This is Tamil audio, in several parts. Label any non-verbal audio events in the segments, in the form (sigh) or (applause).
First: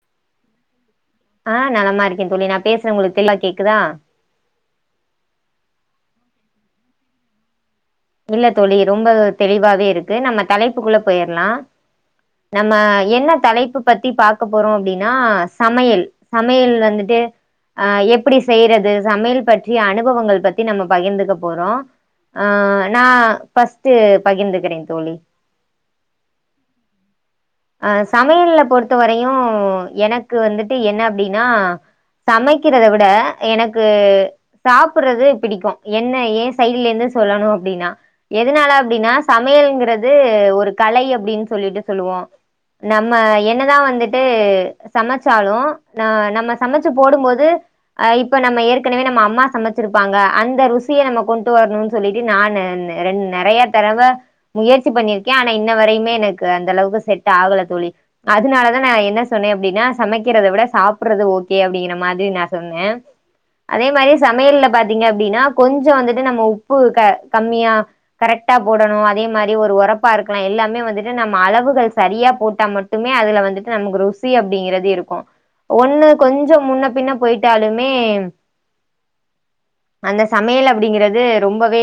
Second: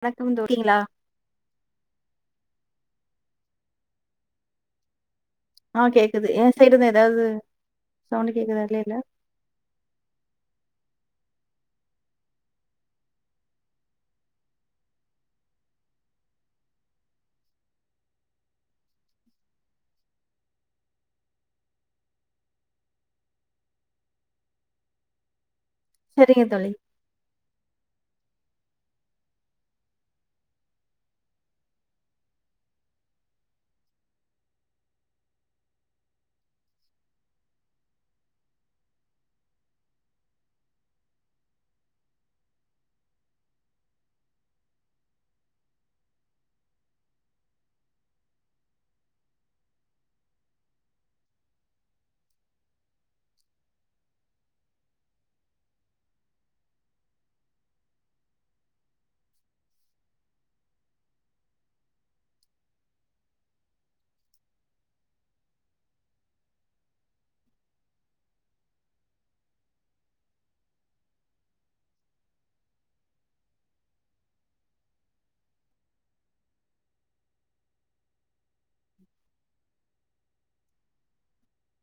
வணக்கம் தோ க்கிங்ளா ஆஹ் நலமா இருக்கே தோழி நா பேசுற உங்களுக்கு எல்லா கேக்குதா ஆஹ் கேக்குது ஏ சைடுதா ஏதாவது சவுண்ட் இல்ல கேக்குதா தோழி இல்லைல்ல ரொம்ப தெளிவாவே இருக்கு நம்ம தலைப்புகுள்ள போயிரலா நம்ம என்ன தலைப்பு பத்தி பாக்க போறோ அப்டின்னா சமையல் சமையல் வந்துட்டு ஆஹ் எப்படி செய்யறது சமையல் பற்றிய அனுபவங்கள் பத்தி நம்ம பகிர்ந்துக்க போறோ ஆஹ் நா ஃபஸ்ட்டு பகிர்ந்துக்கிறே தோழி சரிங்க தோழி அஹ் சமையல்ல பொறுத்தவரையு எனக்கு வந்துட்டு என்ன அப்டின்னா சமைக்கிறத விட எனக்கு சாப்பறது பிடிக்கும் என்ன ஏ சைட்ல இருந்து சொல்லணு அப்டின்னா எதுனால அப்டின்னா சமையல்ங்கிறது ஒரு கலை அப்டின்னு சொல்லிட்டு சொல்லுவோ நம்ம என்னதா வந்துட்டு சமச்சாலு ந நம்ம சமச்சு போடும்போது அஹ் இப்ப நம்ம ஏற்கனவே நம்ம அம்மா சமைச்சிருப்பாங்க அந்த ருசிய நம்ம கொண்டு வரணுனு சொல்லிட்டு நான்னு நெ நெறையா தரவ முயற்சி பண்ணிருக்கே ஆனா இன்ன வரையுமே எனக்கு அந்த அளவுக்கு செட் ட் ஆகல தோழி அதனாலதா நா என்ன சொன்னே அப்டின்னா சமைக்கிறத விட சாப்படுறது ஓகே அப்டிங்கிற மாதி நா சொன்னே அதே மாரி சமையல்ல பாத்தீங்க அப்டின்னா கொஞ்ச வந்துட்டு நம்ம உப்பு கம்மியா கரெக்டா போடணு அதே மாரி ஒரு ஒரப்பா இருக்கலா எல்லாமே வந்துட்டு நம்ம அளவுகள் சரியா போட்டா மட்டுமே அதுல வந்துட்டு நமக்கு ருசி அப்படிங்கிறது இருக்கு ஒண்ணு கொஞ்ச முன்ன பின்ன போயிட்டாலுமே அந்த சமையல் அப்படிங்கிறது ரொம்பவே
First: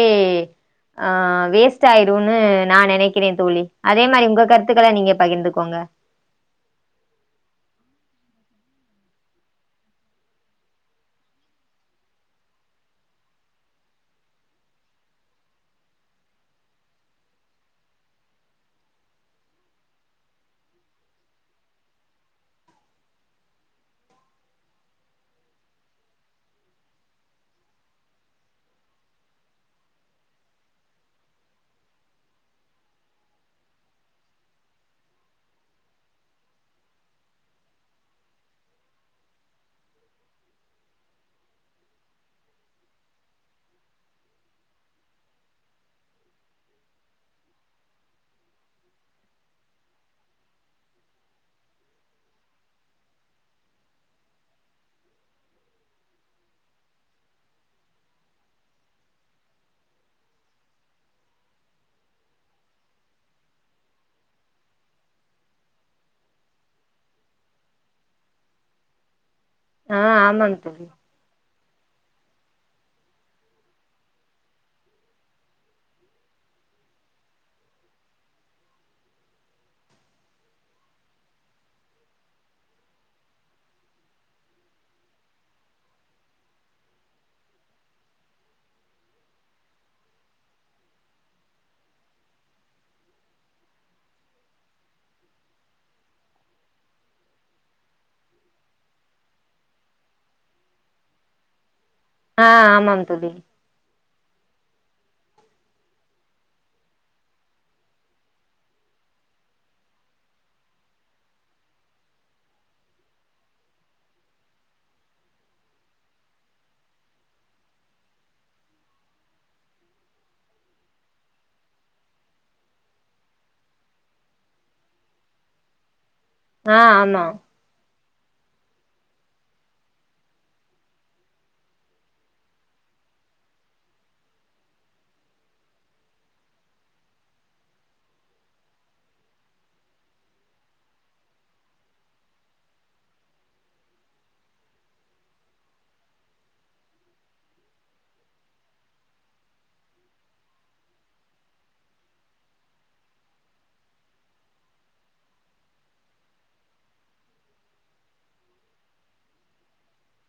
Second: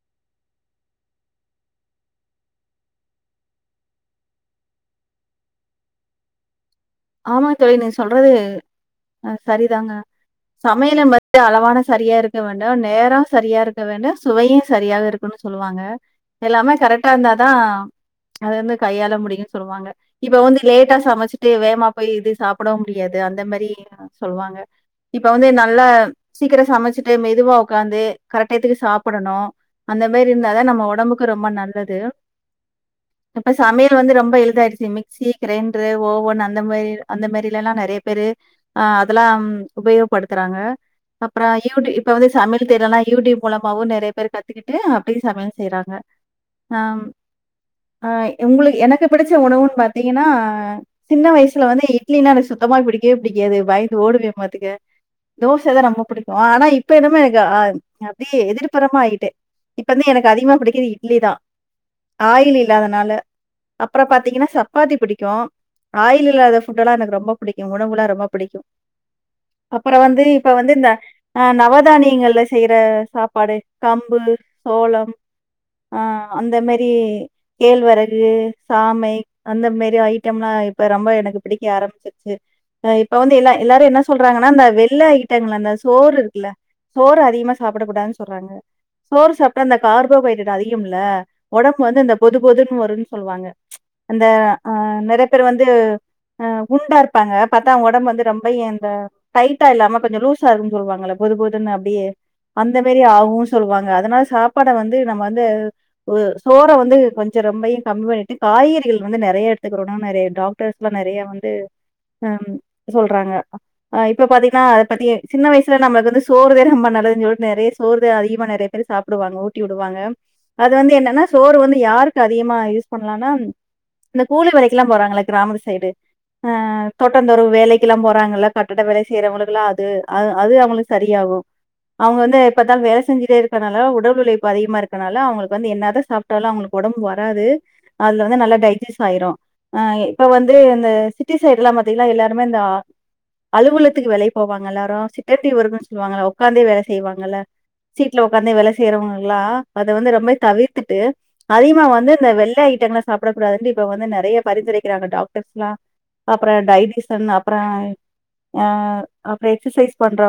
ஆஹ் வேஸ்ட் ஆயிருன்னு நா நெனைக்கிறே தோழி அதே மாரி உங்க கருத் த்துக்கள நீங்க பகிர்ந்துக்கோங்க ஆமா தோழி நீங்க சொல்றது அஹ் சரிதாங்க சமையல வந்து அளவான சரியா இருக்க வேண்டு நேரம் சரியா இருக்க வேண்டு சுவையு சரியாக இருக்குனு சொல்லுவாங்க எல்லாமே கரெக்டா இருந்தாதா அது வந்து கையாள முடியுன்னு சொல்லுவாங்க இப்ப வந்து லேட்டா சமைச்சிட்டு வேமா இப்ப இது சாப்பிவு ட முடியாது அந்த மாரி சொல்வாங்க இப்ப வந்து நல்லா சீக்கிர சமைச்சிட்டு மெதுவா உக்காந்து கரெட் டைத்துக்கு சாப்பிடணு அந்த மாரி இருந்தாதா நம்ம ஒடம்புக்கு ரொம்ப நல்லது இப்ப சமையல் வந்து ரொம்ப எளிதாயிடுச்சு மிக்சி கிரைண்டரு ஓவன் அந் அந்த மாரி அந்த மாரில்லலா நெறைய பேரு ஆஹ் அதெல்லா உபயோகப்படுத்துறாங்க அப்புறோ யூடி இப்ப வந்து சமையல் தெர்லனா யூடியூப் மூலமாவு நெறைய பேர் கத்துக்கிட்டு அப்படியே சமையல் செய்றாங்க ஆஹ் உங்களுக் எனக்கு பிடிச்ச உணவுன் பாத்தீங்கன்னா சின்ன வயசுல வந்து இட்லின்னா எனக்கு சுத்தமா பிடிக்கவே பிடிக்காது பயந்து ஓடுவே பாத்துக்க தோசதா ரொம்ப புடிக்கு ஆனா இப்ப என்னமே எனக்கு அஹ் அப்படியே எதிர்ப்புறமா ஆயிட்டே இப்ப வந்து எனக்கு அதிகமா பிடிக்கது இட்லி தா ஆயில் இல்லாதனால அப்புறம் பாத்தீங்கன்னா சப்பாத்தி பிடிக்கு ஆயில் இல்லாத ஃபுட்டெல்லா எனக்கு ரொம்ப பிடிக்கு உணவுல்லா ரொம்ப பிடிக்கு அப்பறோ ஆ வந்து இப்ப ஆமாம் வந்து தோழி இந்த ஆஹ் நவ தானியங்கள்ல செய்யற சாப்பாடு கம்பு சோளம் ஆஹ் அந்த மேரி கேழ்வரகு சாமை அந்த மேரி ஐட்டம்லா இப்ப ரொம்ப எனக்கு பிடிக்க ஆரம்பிச்சிருச்சுஅ இப்ப வந்து எல்லா எல்லாரு என்ன சொல்றாங்கன்னா அந்த வெள்ள ஐட்டங்கள அ சோறு இருக்குல சோறு அதிகமா சாப்பிடக்க கூடாதுன் சொல்றாங்க சோறு சாப்டா அந்த கார்போஹைட்ரேட் அதிகம்ல்ல ஒடம்பு வந்து இந்த பொது பொதுன்னு வருன்னு சொல்லுவாங்க அந்த ஆஹ் நெறய பேரு வந்து ஆஹ் குண்டா இருப்பாங்க பாத்தா ஒடம்பு வந்து ரொம்ப இந்த டைட்டா இல்லாம கொஞ்சம் லூஸா இருக்குன் சொல்லுவாங்கள பொதுபொதுன்னு டியே ஆ அந்த மேரி ஆமாம் தோழி ஆவுன் சொல்லுவாங்க அதனால சா ப்பாட வந்து நம்ம வந்து உ சோற வந்து கொஞ்சோ ரொம்பையு கம்மி பண்ணிட்டு காய்கறிகள் வந்து நெறைய எடுத்துக்கிறோ நெறய டாக்டர்ஸ்லா நெறய வந்து அம் சொல்றாங்க ஆஹ் இப்ப பாத்தீங்கன்னா பத்தி சின்ன வயசுல நம்ம வ சோறுதா ரொம்ப நல்லதுனு சொல்லிட்டு நெறய சோறு அதிகமா நெறய பேரு சாப்டுவாங்க ஊட்டி விடுவாங்க அது வந்து என்னனா சோறு வந்து யாருக்கு அதிகமா யூஸ் பண்ணலானா இந்த கூலி ல்லா போறாங்கள கிராமத் சைடு ஆ ஆஹ் ஆமா தோட்டந் தொறவு வேலைக்குல்லாம் போ றாங்கல்ல கட்டட வேலை செய்யறவங்களுக்குல்லா அது அ அது அவங்களுக்கு சரியாகும் அவங்க வந்து எப்த்தாலு வேலை செஞ்சுட்டே இருக்கனால உடல் உழைப்பு அதிகமா இருக்கனால அவங்களுக்கு வந்து என்னாத சாப்பிட்டாலு அவங்களுக்கு உடம்பு வராது அதுல வந்து நல்லா டைஜஸ்ட் ஆயிரும் ஆஹ் இப்ப வந்து இந்த சிட்டி சைட் எல்லாம் பாத்தீங்கன்னா எல்லாருமே இந்த அலுவலத்துக்கு வேலைக்கு போவாங்க எல்லாரும் செக்கரற்றி வர்க்குன்னு சொல்லுவாங்க உக்காந்தே வேலை செய்வாங்கல்ல சீட்ல உக்காந்தே வேலை செய்யறவங்களல்லா அதை வந்து ரொம்ப தவிர்த்துட்டு அதிகமா வந்து இந்த வெள்ளை ஐட்டங்களை சாப்பிடக்க கூடாதுண்டு இப்ப வந்து நெறைய பந்துரைக்கிற டாக்டர்ஸ்லா அப்ற டைஜஷன் அப்ற அ அப்ற எக்சசைஸ் பண்ற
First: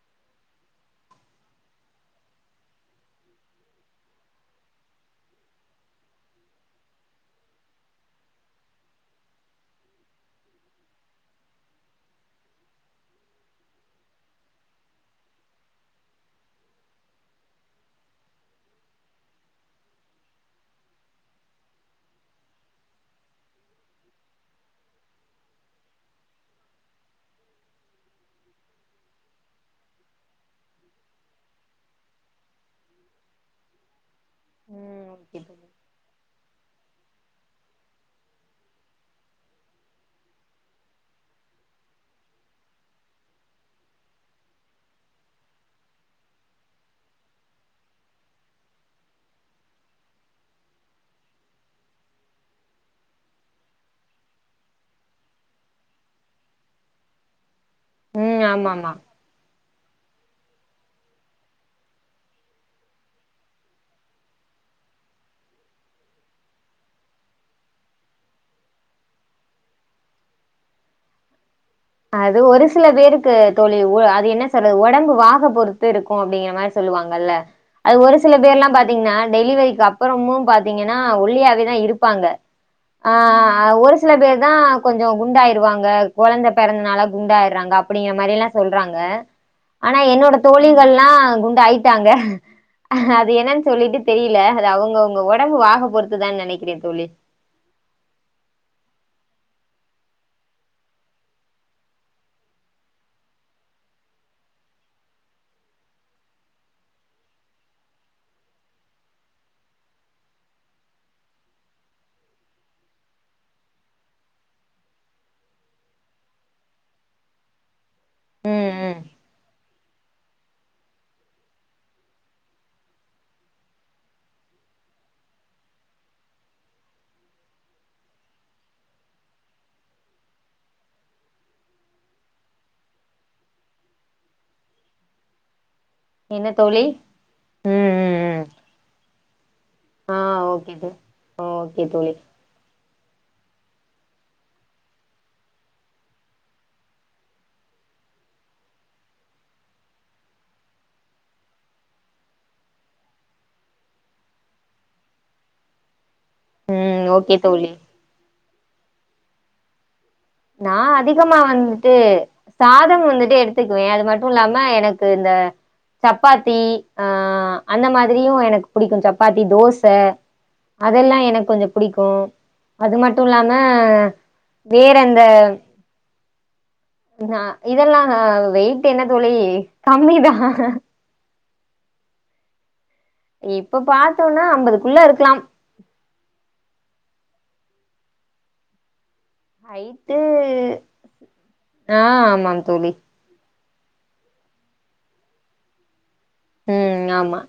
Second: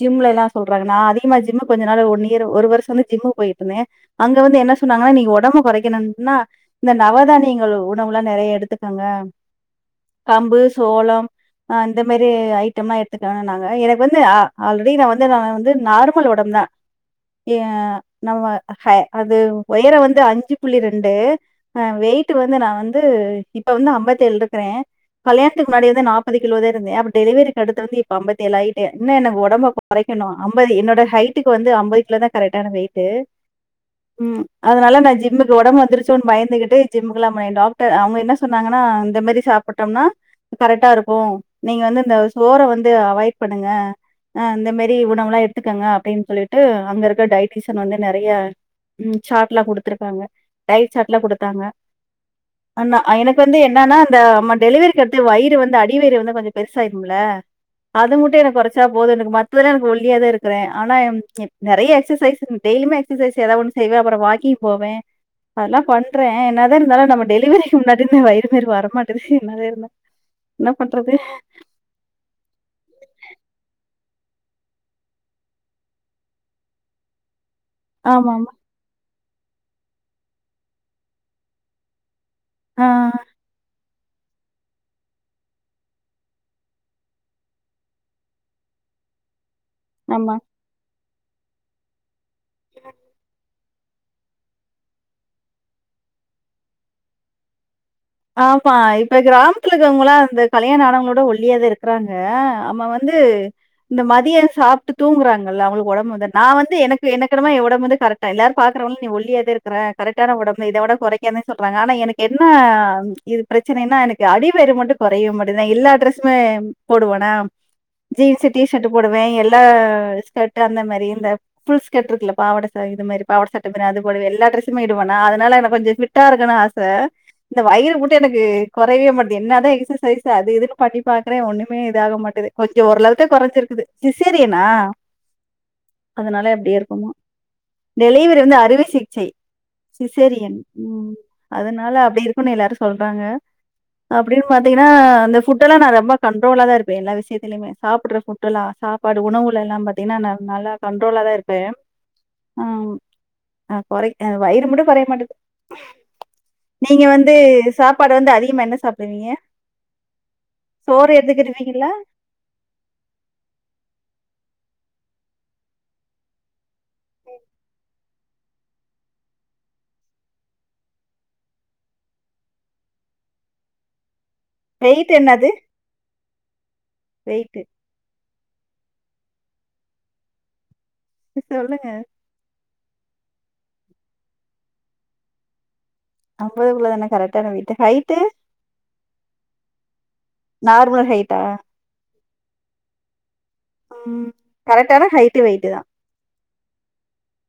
ஜிம்ல எல்லாம் சொல்றாங்க நா அதிகமா ஜிம்மு கொஞ்ச நாள் ஒன்ன இயர் ஒரு வருஷம் வந்து ஜிம்முக்கு போயிட்டு இருந்தேன் அங்க வந்து என்ன சொன்னாங்கா நீங்க உடம்பு குறைக்கனுனா இந்த நவதானியங்கள் உ ரொம்ப நெறய எடுக்குதுகுங்க கம்பு சோளம் ஆஹ் இந்த மேரி ஐட்டமா எடுத்துக்கணுனாங்க எனக்கு வந்து அஹ் ஆல்ரெடி நா வந்து நா வந்து நார்மல் ஒடம்புதா ஏ நா வ ஹை ஒயரம் வந்து அஞ்சு புள்ளி ரெண்டு வெய்ட்டு வந்து நா ந்து இப்ப வந்துஅம்பத்தேழு இருக்கற கல்யாணத்துக்கு முன்னாடி வந்து நாப்பது கிலோதா இருந்தே அப்ப டெலிவரிக்கு அடுத்து வந்து இப்ப ஐம்பத்தேழு ஆயிட்டே இன்ன எனக்கு ஒடம்ப கொறைக்கணு மஅம்பது என்னோட ஹைட்டுக்கு வந்து ஐம்பது கிலோதா கரெக்டான வெயிட்டு உம் அதனால ம் நான் ஓகே ஜிம்முக்கு தோழி ஒடம்பு வந்துரு சூன் பயந்துகிட்டு (unintelligible) அவங்க என்ன சொன்னாங்கன்னா இந்த மாதி சாப்பிட்டோம்னா கரெக்டா இருக்கும் நீங்க வந்து இந்த சோற வந்து அவாய்ட் பண்ணுங்க ஹ இந்த மாதி உணவுலாம் எடுத்துக்கோங்க அப்படனு சொல்லிட்டு அங்க இருக்க டைஜுசியன் வந்து நறைய சார்ட்லா குடுத்துருக்காங்க ட்யட் சார்ட்லா குடுத்தாங்க அண்ணா எனக்கு வந்து என்னன்னா அந்த அம்மா டெலிவரிக்கு அடுத்து வயிறு வந்து அடிவயிறு வந்து கொஞ்ச பெருசாயிரூம்ல அதுமுட்டு ம் எனக்கு கொறச்சா ஆமாமா போது எனக்கு மத்ததுல்லாம் எனக்கு ஒல்லியா தா இருக் ஆனா நெறைய எக்சசைஸ் டெய்லிமே எக்சசைஸ் ஏதா ஒண்ணு செய்வேன் அப்புறம் வாக்கிங் போவேன் அதெல்லாம் பண்றேன் என்னதான் இருந்தாலும் நம்ம டெலிவரிக்கு முன்னாடி இருந்து வயிறு மேறி வர மாட்டேது என்னதான் இருந்த என்ன பண்றது அது ஒரு சில பேருக்கு தோழி ஊ அது என்ன சொல்றது உடம்பு வாக பொறுத்து இருக்கும் அப்டிங்கிற மாரி சொல்லுவாங்கல்ல அது ஒரு சில ஆமாமா. பேர்ல்லாம் பாத்தீங்கன்னா டெலிவரிக்கு அப்புறமும் பாத்தீங்கன்னா ஒல்லியாவேதான் இருப்பாங்க ஆ ஆ ஒரு சில சில பேர் தான் கொஞ்ஜோ குண்டாயிருவாங்க குழந்த பெறந்தனால குண்டாயிறாங்க அப்படிங்கிற மாரில்லா சொல்றாங்க ஆனா என்னோட ஆமா. தோழிகல்லா குண்டாயிட்டாங்க அது என்னன் சொல்லிட்டு தெரில அது அவங்க அவங்க ஒடம்பு வாக பொறுத்துதான்னு நெனைக்கிறே தோழி ஆமா இப்ப கிராமத்துல இருக்கவங்களா இந்த கல்யாண ஆணவங்களோட ஒல்லியாத இருக்றாங்க நம்ம வந்து இந்த மதியன் சாப்ட்டு தூங்குறாங்கல்ல அவங்ளுக்கு ஒடம்பு வந்து நா வந்து எனக்கு எனக்கென்னமோ எ ஒடம்பு வந்து கரட்டா இல்ல எல்லாரூ பாக்குறவன்ளீ நீ ஒல்லியாத இருக்குற கரெட்டான ஒடம்பு இத விட குறைக்காத சொல்றாங்க ஆனா எனக்கு என்ன இது பிரச்சனைன்னா எனக்கு அடிவையிரு மட்டூ கொறைய மாட்டுது நா எல்லா ட்ரஸுமே போடுவனா ஜீன்ஸ்ஸு டீ ம் ஷர்ட்டு ம் போடுவே எல் த ஸ்கர்ட்டு அந்த மாரி இந்த ஃபுல் ஸ்கர்ட் இருக்குல பாவாட ஸ இது மாறி பாவாட சட்ட மாறி அதுபோல எல்லா டிரஸ்க்மே இடுவனா அதுனால எனக்கு கொஞ்சோ ஃபிட்டா இருக்கனு ஆச இந்த வயிறு மூட்டே எனக்கு கொறையவே மாட்டின் என்ன தா எக்ஸசைஸ் அது இதுன்னு பண்ணி பாக்குறே ஒண்ணுமே இது ஆக மாட்டேது கொஞ்சோ ஓரளவுக்கு கொறஞ்சிருக்குது சிசேரியனா அதனால என்ன எப்படியா தோழி இருக்குமோ ம் ம் டெலிவரி ம் வந்து அறுவை சிகிச்சை ஆ சிசேரியன் ஓகே தோ ஓகே அதனால தோழி அப்படி இருக்குனு எல்லாரு சொல்றாங்க அப்படின்னு பாத்தீங்கன்னா இந்த ஃபுட் எல்லா நா ரொம்ப கண்ட்ரோலா தா இருப்ப எல்லா விஷயத்திலயுமே சாப்பிற ஃபுட் எல்லா சாப்பாடு உணவுலல்லா பாத்தீங்கன்னா நல்லா கண்ட்ரோலா தா இருப்ப ஆஹ் குறை வயிறு மட்டு குறைய மாட்டேது நீங்க ம் வந்து ஓகே தோழி வந்து அதிகமா என்ன சாப்டுவீங்க நான் அதிகமா வந்துட்டு சாதம் வந்துட்டு எடுத்துக்குவேன் அது மட்டும் இல்லாம எனக்கு இந்த சப்பாத்தி ஆஹ் அந்த (unintelligible) எனக்கு புடிக்கும் சப்பாத்தி தோசை அதெல்லாம் எனக்கு கொஞ்ச புடிக்கும் அது மட்டு இல்லாம வேறங் வெயிட் என்னது நா வெயிட்டு. இதல்லாம் நா வெயிட் என்ன தோழி கம்மிதான் சொல்லுங்க இப்ப பாத்ததோம்னா ஐம்பதுக்குள்ள இருக்கலாம் ஐம்பதுக்குள்ள தானே கரெக்டான வெயிட்டு ஹைட்டு ஹைட்டு நார்மல் ஹைட்டா? ஆஹ ஆமாங் தோழி. கரெக்டான ஹைட்டு் வெய்ட்டு தான். உம் ஆமா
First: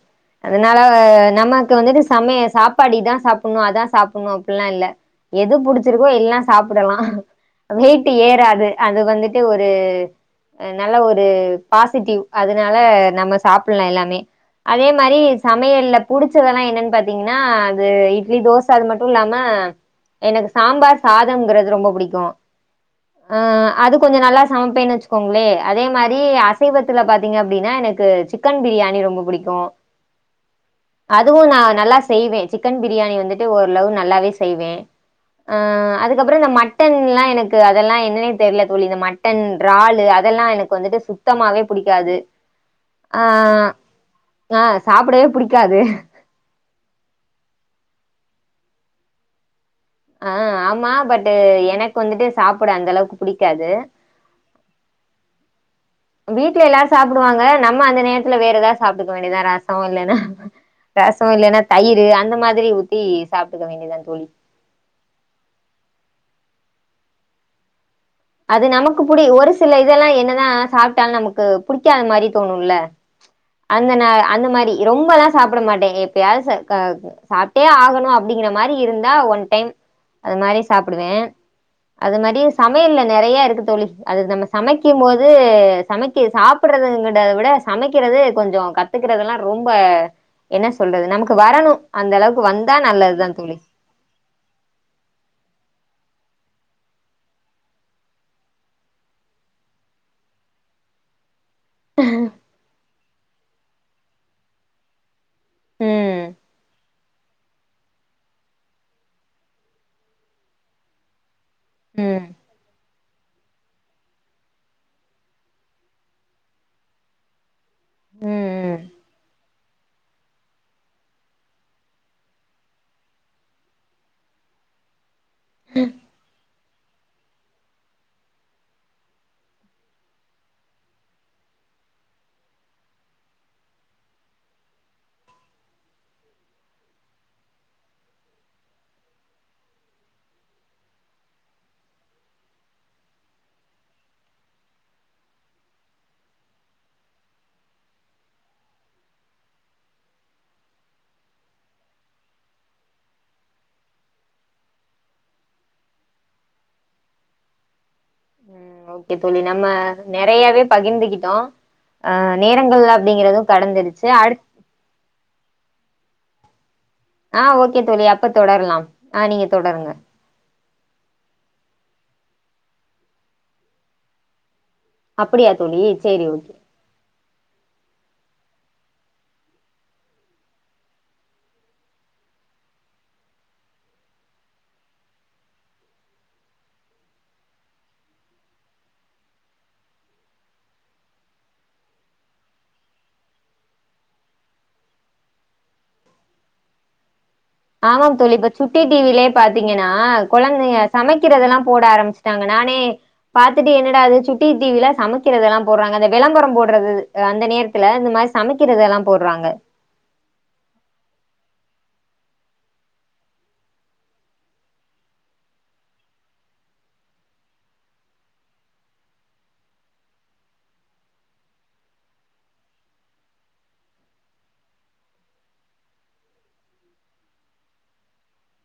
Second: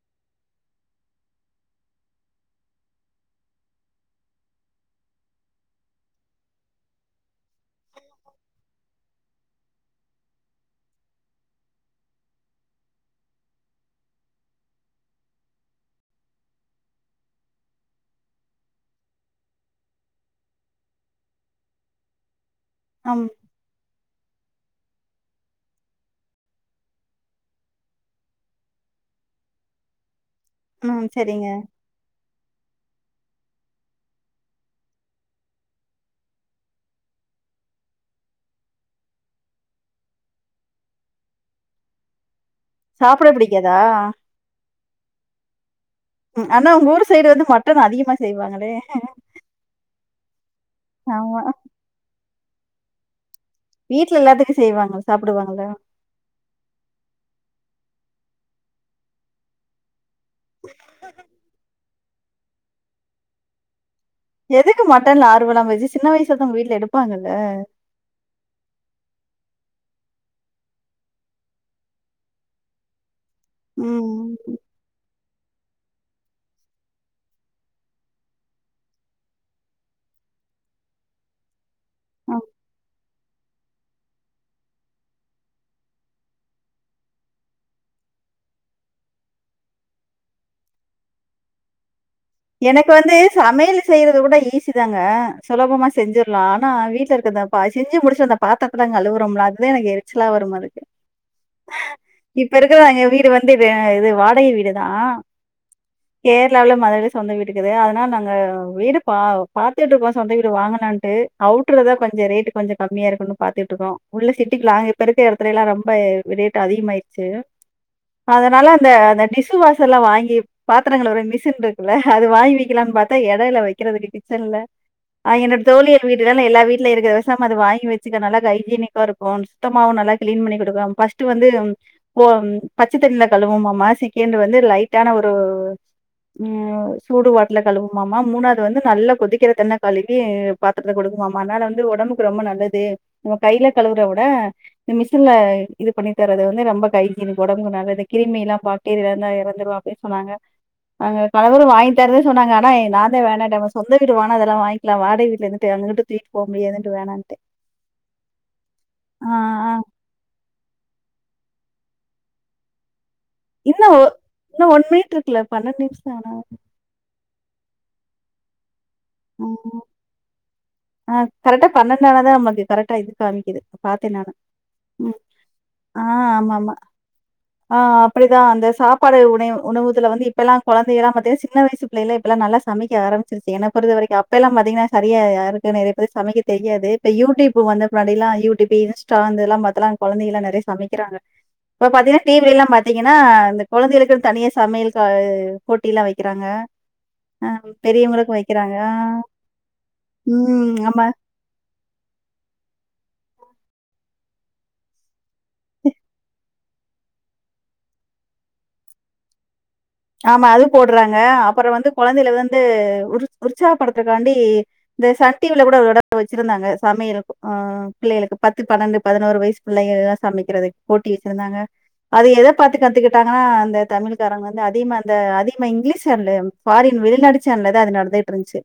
அதனால நமக்கு வந்துட்டு சமையல் சாப்பாடு இதுதான் சாப்பிடணும் அதான் சாப்பிடணும் அப்படினுயெல்லாம் இல்ல. எது புடிச்சிருக்கோ எல்லாம் சாப்பிடலாம் வெயிட் ஏறாது அது வந்துட்டு ஒரு நல்ல ஒரு பாசிட்டிவ் அதனால நம்ம சாப்பிட்டு. ப்பிடலாம் எல்லாமே. அதே மாதிரி சமையல்ல புடிச்சதெல்லாம் என்னன்னு பாத்தீங்கன்னா அது இட்லி தோசை அது மட்டும் இல்லாம எனக்கு சாம்பார் சாதம்ங்கிறது ரொம்ப பிடிக்கும். அம். அஹ் அது. கொஞ்சம் நல்லா சமப்பேனு வச்சுக்கோங்களே. அதே மாதிரி அசைவத்துல பாத்தீங்க அப்படின்னா எனக்கு சிக்கன். சிக்கன் பிரியாணி ரொம்ப பிடிக்கும். ம். சரிங்க. அதுவும் நான் நல்லா செய்வேன் சிக்கன் பிரியாணி வந்து. ட்டு ஓரளவு நல்லாவே செய்வேன். அஹ் அதுக்கப்புறம் இந்த மட்டன் எல்லாம் எனக்கு அதெல்லாம் என்னன்னே தெரியல தோழி இந்த மட்டன் றாலு அதெல்லாம் எனக்கு வந்துட்டு சுத்தமாவே பிடிக்காது. சாப்பிட பிடிக்காதா. சாப்டவே புடிக்காது ஆனா உங்க ஊர் சைடு வந்து மட்டன் அதிகமா. செய்வாங்களே. அஹ ஆமா பட்டு் எனக்கு வந்துட்டு. சாப்பிட அந்தளவுக்கு. வீட்டுல எல்லாத்துக்கும் செய்வாங்க சாப்பிடுவாங்கள வீட்டுல எல்லாரும் சாப்பிடுவாங்க நம்ம அந்த நேரத்துல வேற ஏதாவது சாப்பிடுக்க வேண்டியதா ரசம் இல்லைன்னா. ரசம் இல்லைன்னா தயிர். அந்த மாதிரி ஊத்தி சாப்பிட்டுக்க வேண்டியதான். எதுக்கு மட்டன்ல ஆறுவமில்லாம போச்சு. சின்ன வயசு. டதும் உங்க வீட்ல எடுப்பாங்கல்ல. அது நமக்கு புடி ஒரு சில இதெல்லாம் என்னதான் சாப்பிட்டாலும் நமக்கு புடிக்காத மாதிரி தோணும்ல. அந்த நா ம். அந்த மாதிரி ரொம்பல்லாம். சாப்பிட மாட்டேன். எப்பயாவது சாப்பிட்டே ஆகணும் அப்படிங்கிற மாதிரி இருந்தா ஒன் டைம் அது மாதிரி சாப்பிடுவேன். அது அ. மாதிரி சமையல்ல நெறைய இருக்கு. தோழி அது நம்ம சமைக்கும் போது சமைக்க சாப்பிடுறது விட சமைக்கிறது. கொஞ்சம் கத்துக்கிறதெல்லாம் ரொம்ப என்ன சொல்றது நமக்கு வரணும். அந்த அளவுக்கு வந்தா எனக்கு வந்து நல்லதுதான் தோழி சமையல் செய்யறது கூட ஈஸி தாங்க சுலபமா செஞ்சிரு. ஆனா வீட்டுல இருக்குறத செஞ்சு முடிஞ்சு அந்த பாத்திரத்தை எல்லாம் அழுவுறோம்லா அதுதான் எனக்கு எரிச்சலா வருமா இருக்கு. இப்ப இருக்கிறதாங்க. வீடு வந்து வ இது வாடக வீடு தா ம் கேரளாவுல. (unintelligible) சொந்த வீட்டுக்குது அதனால நாங்க வீடு பா பாத்துட்டு இருக்கோ. சொந்த வீடு வாங்கலான்ட்டு. அவுட்டர்தா கொஞ்சொ ம் ரேட்டு கொஞ்ச கம்மியா இருக்குன்னனு பாத்துட்டு இருக்கோ. உள்ள சிட்டிக்குல்லா இப்ப இருக்கற இடத்துல எல்லா ரொம்ப ரேட் அதிகமா ஆயிடுச்சு. ம் அதனால ம் அந்த அந்த டிஸ்வாசர்ல்லா வாங்கி பாத்திர கழுவுற மெஷின்து அது வாங்கி வைக்கலாம்னு பாத்தா எடோ இல்ல வைக்கிறதுக்கு கிச்சன்ல ஆஹ என்னோட தோழிகள் வீடுகள்லா நா எல்லா வீட் வீட்ல இருக்க பெசாம அத வாங்கி வச்சுக்கலா நல்ல ஹைஜீனிக்கா இருக்கு சுத்தமாவு நல்லா கிளீன் பண்ணி கொடுக்கு ஃபஸ்ட் வந்து ஒ பச்சைத்தண்ணில கழுவோமாம செகண்ட் வந்து லைட்டான ஒரு உம் சூடு வாட்டல கழுவுமாமா மூணாவது வந்து நல்லா கொதிக்கிற தண்ணில கழுவி பாத்திரத்த கொடுக்குமாமா அதனால வந்து ஒடம்புக்கு ரொம்ப நல்லது உங்க கையில கழுவுற விட இந்த மிஷின்ல இது பண்ணி தர்றது வந்து ரொம்ப ஹைஜீனிக்கோடா ஒடம்புக்கு நல்லது கிருமில பாக்டீரியா இருந்த இறந்துரு அப்டின்னு சொன்னாங்க அவங்க கணவரு வாங்கிதரேன்தா சொன்னாங்க ஆனா நான்தா வேணாட்ட சொந்த வீடு வாங்குன இதெல்லா வாங்கலா வாடக வீட்டுல இருந்துட்டு அங்ககிட்ட தூக்கிட்டு போக முடியாதுன்ட்டு வேணான்ட்டே உம் ஓகே ஆ தோழி நம்ம ஆ நறையாவே பகிர்ந்துகிட்டோ அஹ் நேரங்கள்லா இன்னு இன்னு ஒன் மினுட் ருக் பன்னெண்டு நிமிஷதானா ஆஹ் ஓகே தோழி அப்ப தொடர்லா ஆஹ் நீங்க தொடருங்க ஆஹ் கரெக்ட்ட பண்ணட்டானா தா நம்மளுக்கு கரெக்டா இது காமிக்குது பாத்தே நானு உம் அப்படியா தோழி சேரி ஆஹ் ஓகே ஆமாமா ஆஹ் அப்டிதா அந்த சாப்பாடு உணை உணவுதுலா வந்து இப்பல்லா கொழந்தையெல்லா பாத்தீங்கன்ன சின்ன வயசு பிள்ளைல்லா இப்போலா சமைக்க ஆரம்பிச்சிருச்ச ஏன பொதுற வரைக்கு அப்பயெல்லா பாத்தீங்கன்னா சரியா யாருக்கு நறைய பேருக்கு சமைக்க தெரியாது இப்ப யூடியூப் வந்த முன்னாடி எல்லா யூடியூப் இன்ஸ்டா இந்த இதெல்லா பாத்து கொழந்தங்களா நறைய சமைக்கிறாங்க இப்ப பாத்தீங்கன்னா டிவலா பாத்தீங்கன்னா இந்த கொழந்தைகளுக்குனு தனிய சமையல் க போட்டியெல்லா வைக்கிறாங்க ஆ ஆமாம் பெரியவங்களுக்கு தோழி வை இப்ப வைக்கிறாங்க. சுட்டி டிவிலயே பாத்தீங்கன்னா ம். கொழந்தைங்க ஆமா. சமைக்கிறதெல்லா போட ஆரம்பிச்சுட்டாங்க நானே ம் பாத்துட்டு என்னடா இது சுட்டி டிவிலா சமைக் கிறதுல போடுறாங்க அந்த விளம்பரம் போட் றது அந்த நேரத்துல இந்த மாரி சமைக்கிறதுதல போடுறாங்க ஆமா அது போடுறாங்க அப்புற வந்து கொழந்தையில வந்து உற் உற்சாகப்படுத்துக்காண்டி இந்த சட்டியவுல கூட ஒரு தடவ வச்சிருந்தாங்க சமையல் ஆஹ் பிள்ளைகளுக்கு பத்து பன்னெண்டு பதினோரு வயசு பிள்ளைகள சமைக்கிறது போட்டி வச்சிருந்தாங்க அது எத பாத்து கத்துக்கிட்டாங்கன்னா அந்த தமிழ்காரங்க வந் இந்த அதிகமா இந்த அதிகமா இங்கிலீஷ் சேனல் ஃபாரின் வெளிநாடு சேனல் அது நடத்துட்டு இருந்துச்சு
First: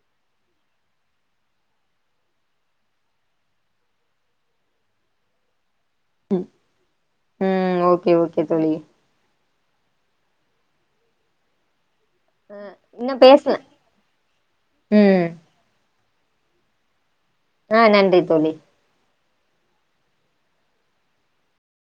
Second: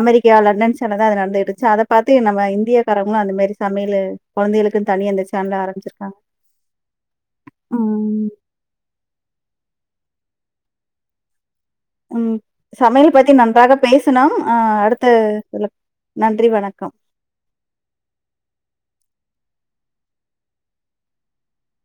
அமெரிக்கா லண்டன் சேனலதா அது நடந்துட்டு இருச்சு அத பாத்தி நம்ம இந்தியாக்காரங்களு அந்தமாரி சமையல் குழந்தைகக்குனு தனியா அந்த சேனல ஆரம்பிச்சிருக் உம் ஊஹ் ஓகே ம் ஓகே தோழி உம் சமையல் இன்னு பத்தி பேசல நன்றாக பேசுனோ ஆ அடுத்த ம் இல நன்றி வணக்கம் ஆஹ் நன்றி தோழி